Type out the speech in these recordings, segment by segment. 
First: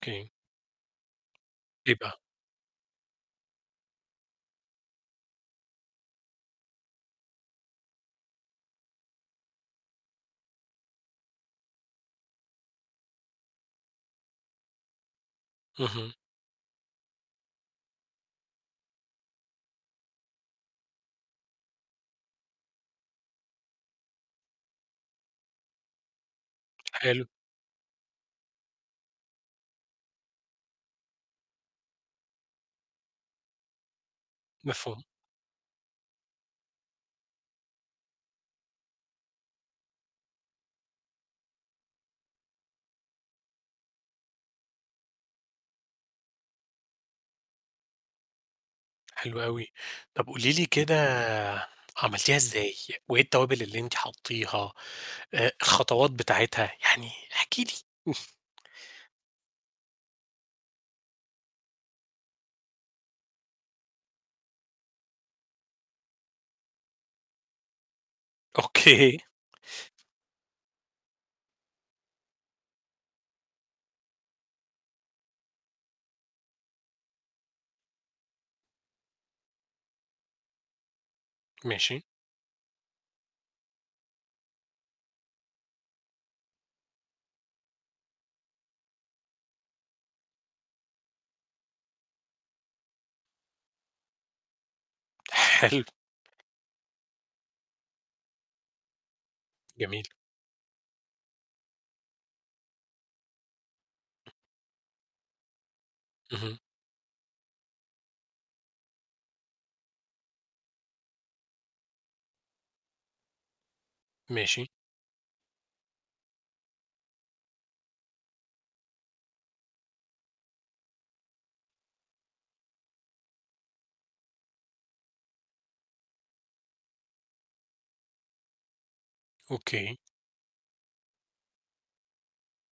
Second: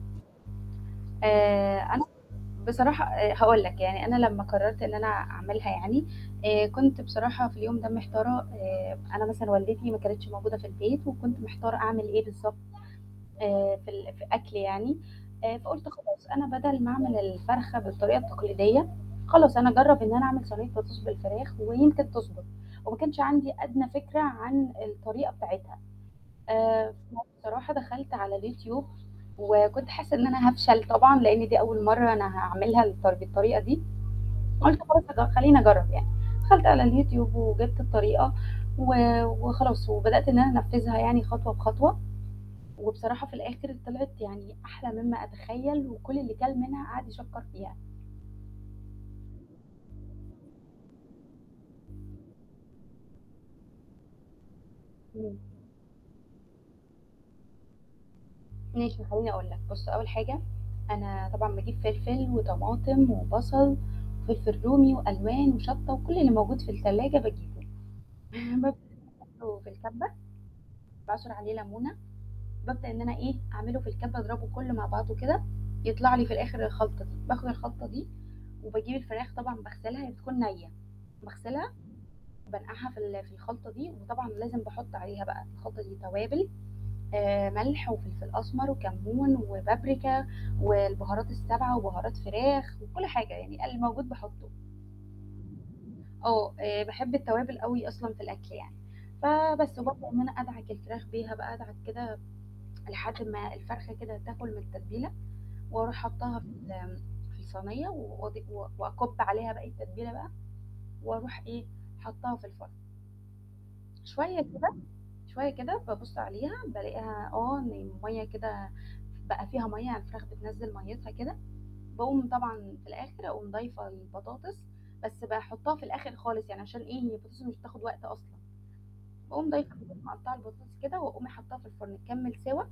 أوكي. آآ إيه أنا بقى؟ بصراحة آآ هاقول لك يعني أنا لمّا قررت إن أنا أعملها يعني، آآ كنت بصراحة في اليوم ده محتارة آآ أنا مثلًا والدتي ما كانتش موجودة في البيت، وكنت محتارة أعمل إيه بالضبط آآ في ال ف أكل يعني، آآ فقُلت اهم. خلاص أنا بدل ما أعمل الفرخة بالطريقة التقليدية، خلاص أنا أجرب إن أنا أعمل صينية بطاطس بالفراخ ويمكن تضبط، وما كانش عندي أدنى فكرة عن الطريقة بتاعتها. آآ حلو. فبصراحة دخلت على الYouTube وكنت حاسة إن أنا هافشل طبعًا لأن دي أول مرّة أنا هاعملها الطر بالطريقة دي، قُلت مفهوم. خلاص هاج خلّيني أجرب يعني. دخلت على الYouTube وجِبت الطريقة و وخلاص وبدأت إن أنا أنفذها يعني خطوة بخطوة، وبصراحة في الآخر طلعت يعني أحلى مما أتخيل وكُل اللي كَل منها قعد يشكَّر فيها. حلو أوي. طب قولي لي كده عملتيها إزاي، وإيه التوابل اللي أنتِ حطتيها؟ إمم. آآ الخطوات بتاعتها، يعني احكي لي ماشي خلّيني أقول لك. بُص أول حاجة، أنا طبعًا باجيب فلفل وطماطم وبصل وفلفل رومي وألوان وشطة وكُل اللي موجود في التلاجة باجيبه، [unintelligible] أوكي. أحطه في الكبة. باعصر عليه لمونة، بابدأ إن أنا إيه أعمله في الكبة أضربه كلّه مع بعضه كده يطلع لي في الآخر الخلطة دي، باخد الخلطة دي وباجيب الفراخ طبعًا باغسلها هي بتكون نية، باغسلها ماشي. وبانقعها في ال في الخلطة دي، وطبعا لازم باحط عليها بقى الخلطة دي توابل، آآ ملح وفلفل أسمر وكمون وبابريكا والبهارات السبعة وبهارات فراخ وكُل حاجة يعني الموجود باحطه. حلو. آه آآ باحب التوابل أوي أصلًا في الأكل يعني. فبس وبابدأ جميل. إن أنا أدعك الفراخ بيها بقى أدعك كده لحد ما الفرخة كده تاكل من التتبيلة، وأروح حاطاها في اهم. ال آمم في الصينية وأض و وأكُب عليها باقي التتبيلة بقى وأروح إيه حاطاها في الفرن. شوية كده شوية ماشي. كده، شوية كده بابص عليها بالاقيها آه إن المَيَّة كده بقى فيها مَيَّة يعني الفراخ بتنزِّل مَيِّتها كده، باقوم طبعًا في الآخر أقوم ضايفة البطاطس، بس باحطها في الآخر خالص يعني عشان إيه هي البطاطس مش بتاخد وقت أصلًا. وأقوم ضايفة أوكي. [unintelligible] مقطعة البطاطس كده وأقوم حاطاها في الفرن تكمل سِوَى.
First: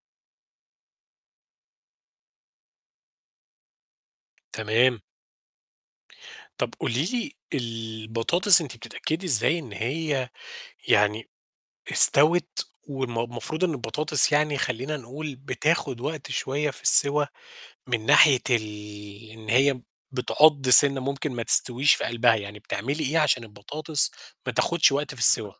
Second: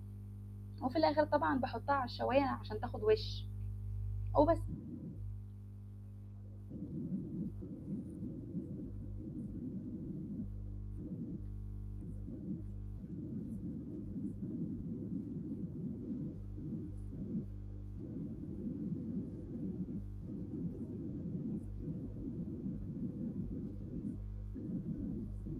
وفي الآخر طبعًا باحطها على الشواية عشان تاخد وِش. وبس. تمام. طب قولي لي البطاطس أنتِ بتتأكدي إزاي إن هي يعني استوِت والم المفروض إن البطاطس يعني خلّينا نقول بتاخد وقت شوية في السِوَى من ناحية ال إن هي بتعض سِنة ممكن ما تستويش في قلبها، يعني بتعملي إيه عشان البطاطس ما تاخدش وقت في السِوَى؟